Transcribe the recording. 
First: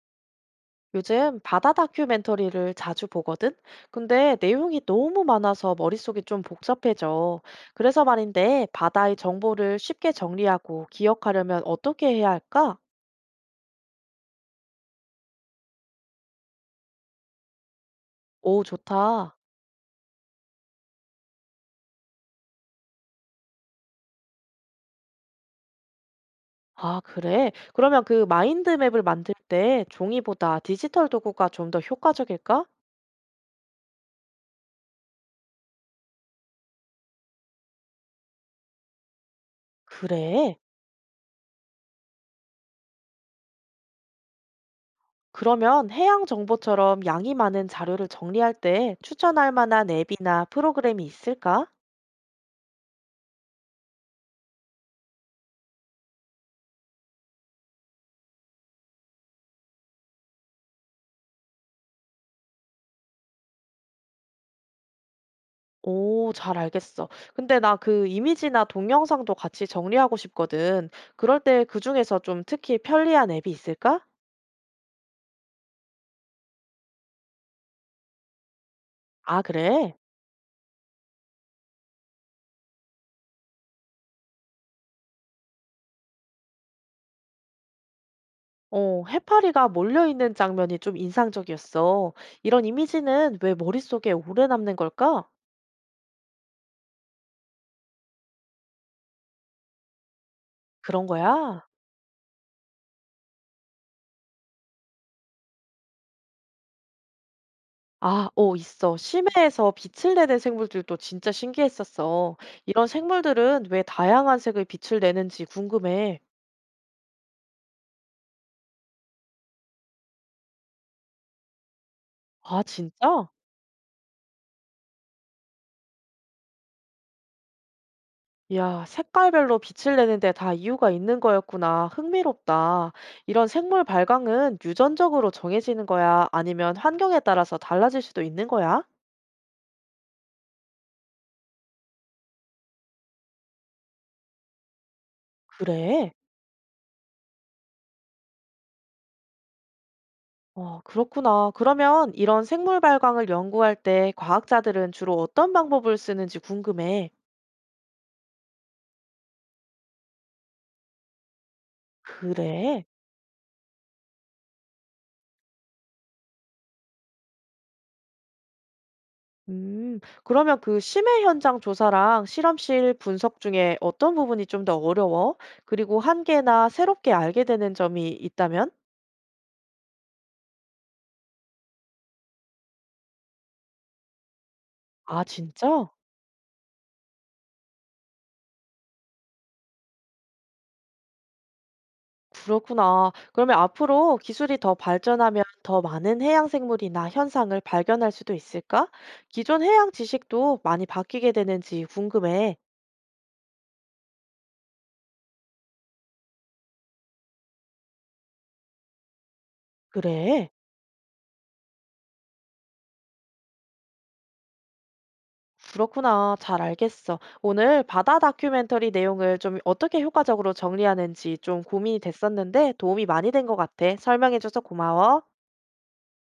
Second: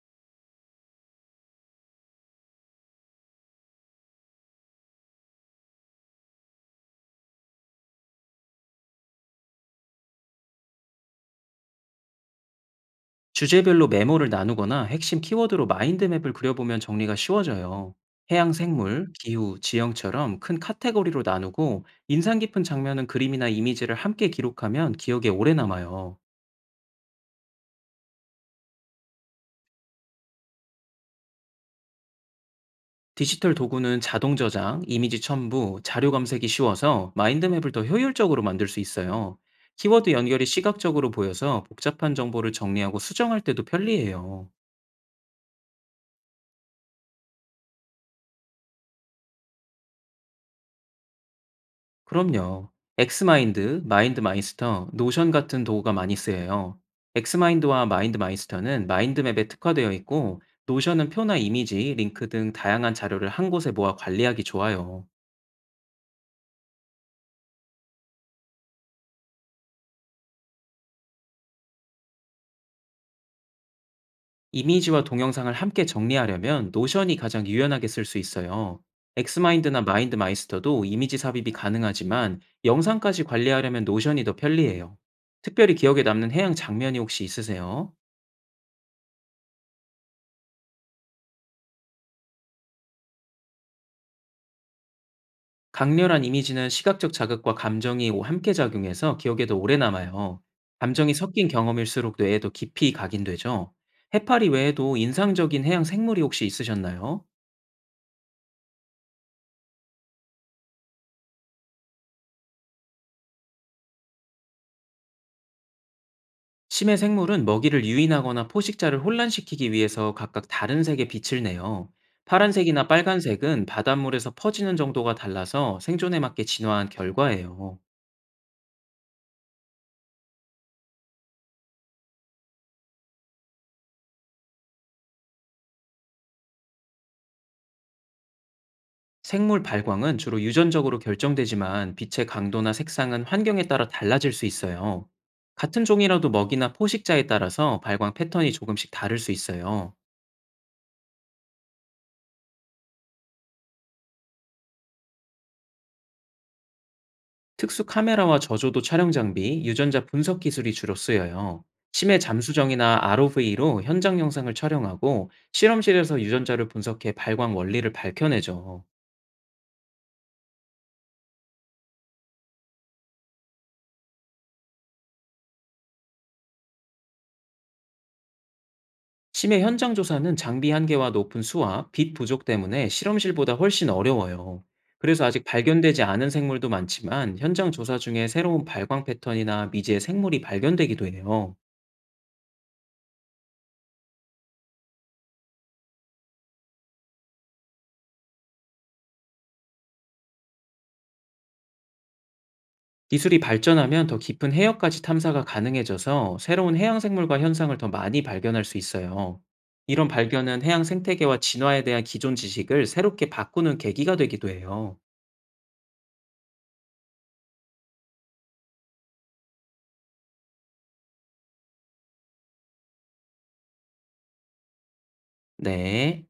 요즘 바다 다큐멘터리를 자주 보거든? 근데 내용이 너무 많아서 머릿속이 좀 복잡해져. 그래서 말인데, 바다의 정보를 쉽게 정리하고 기억하려면 어떻게 해야 할까? 주제별로 메모를 나누거나 핵심 키워드로 마인드맵을 그려보면 정리가 쉬워져요. 해양 오, 생물, 좋다. 기후, 지형처럼 큰 카테고리로 나누고 인상 깊은 장면은 그림이나 이미지를 함께 기록하면 기억에 오래 남아요. 아, 그래? 그러면 그 마인드맵을 만들 때 종이보다 디지털 도구가 좀 더 효과적일까? 디지털 도구는 자동 저장, 이미지 첨부, 자료 검색이 쉬워서 마인드맵을 더 효율적으로 만들 수 있어요. 키워드 연결이 그래. 시각적으로 보여서 복잡한 정보를 정리하고 수정할 때도 편리해요. 그러면 해양 정보처럼 양이 많은 자료를 정리할 때 추천할 만한 앱이나 프로그램이 있을까? 그럼요. 엑스마인드, 마인드마이스터, 노션 같은 도구가 많이 쓰여요. 엑스마인드와 마인드마이스터는 마인드맵에 특화되어 있고, 노션은 표나 이미지, 링크 등 다양한 자료를 한 곳에 모아 관리하기 좋아요. 오, 잘 알겠어. 근데 나 그 이미지나 동영상도 같이 정리하고 싶거든. 그럴 때 그중에서 좀 특히 편리한 앱이 있을까? 이미지와 동영상을 함께 정리하려면 노션이 가장 유연하게 쓸 수 있어요. 아, 엑스마인드나 그래? 마인드마이스터도 이미지 삽입이 가능하지만 영상까지 관리하려면 노션이 더 편리해요. 특별히 기억에 남는 해양 장면이 혹시 있으세요? 어, 해파리가 몰려있는 장면이 좀 인상적이었어. 이런 이미지는 왜 머릿속에 오래 남는 걸까? 강렬한 이미지는 시각적 자극과 감정이 함께 작용해서 기억에도 오래 남아요. 그런 감정이 섞인 거야? 경험일수록 뇌에도 깊이 각인되죠. 해파리 외에도 인상적인 해양 생물이 혹시 있으셨나요? 아, 어, 있어. 심해에서 빛을 내는 생물들도 진짜 신기했었어. 이런 생물들은 왜 다양한 색의 빛을 내는지 궁금해. 심해 생물은 먹이를 유인하거나 포식자를 혼란시키기 위해서 각각 다른 색의 빛을 내요. 아, 파란색이나 진짜? 빨간색은 바닷물에서 퍼지는 정도가 달라서 생존에 맞게 진화한 결과예요. 야, 색깔별로 빛을 내는데 다 이유가 있는 거였구나. 흥미롭다. 이런 생물 발광은 유전적으로 정해지는 거야? 아니면 환경에 따라서 달라질 수도 있는 거야? 생물 발광은 주로 유전적으로 결정되지만 빛의 강도나 색상은 환경에 따라 달라질 수 있어요. 같은 그래? 종이라도 먹이나 포식자에 따라서 발광 패턴이 조금씩 다를 수 있어요. 어, 그렇구나. 그러면 이런 생물 발광을 연구할 때 과학자들은 주로 어떤 방법을 쓰는지 궁금해. 특수 카메라와 저조도 촬영 장비, 유전자 분석 기술이 주로 쓰여요. 심해 그래? 잠수정이나 ROV로 현장 영상을 촬영하고 실험실에서 유전자를 분석해 발광 원리를 밝혀내죠. 음, 그러면 그 심해 현장 조사랑 실험실 분석 중에 어떤 부분이 좀 더 어려워? 그리고 한계나 새롭게 알게 되는 점이 있다면? 심해 현장 조사는 장비 한계와 높은 수와 빛 부족 때문에 실험실보다 훨씬 어려워요. 아, 그래서 아직 진짜? 발견되지 않은 생물도 많지만 현장 조사 중에 새로운 발광 패턴이나 미지의 생물이 발견되기도 해요. 그렇구나. 그러면 앞으로 기술이 더 발전하면 더 많은 해양 생물이나 현상을 발견할 수도 있을까? 기존 해양 지식도 많이 바뀌게 되는지 궁금해. 기술이 발전하면 더 깊은 해역까지 탐사가 가능해져서 새로운 해양 생물과 현상을 더 많이 발견할 수 있어요. 이런 그래. 발견은 해양 생태계와 진화에 대한 기존 지식을 새롭게 바꾸는 계기가 되기도 해요. 그렇구나. 잘 알겠어. 오늘 바다 다큐멘터리 내용을 좀 어떻게 효과적으로 정리하는지 좀 고민이 됐었는데 도움이 많이 된 것 같아. 설명해줘서 고마워. 네.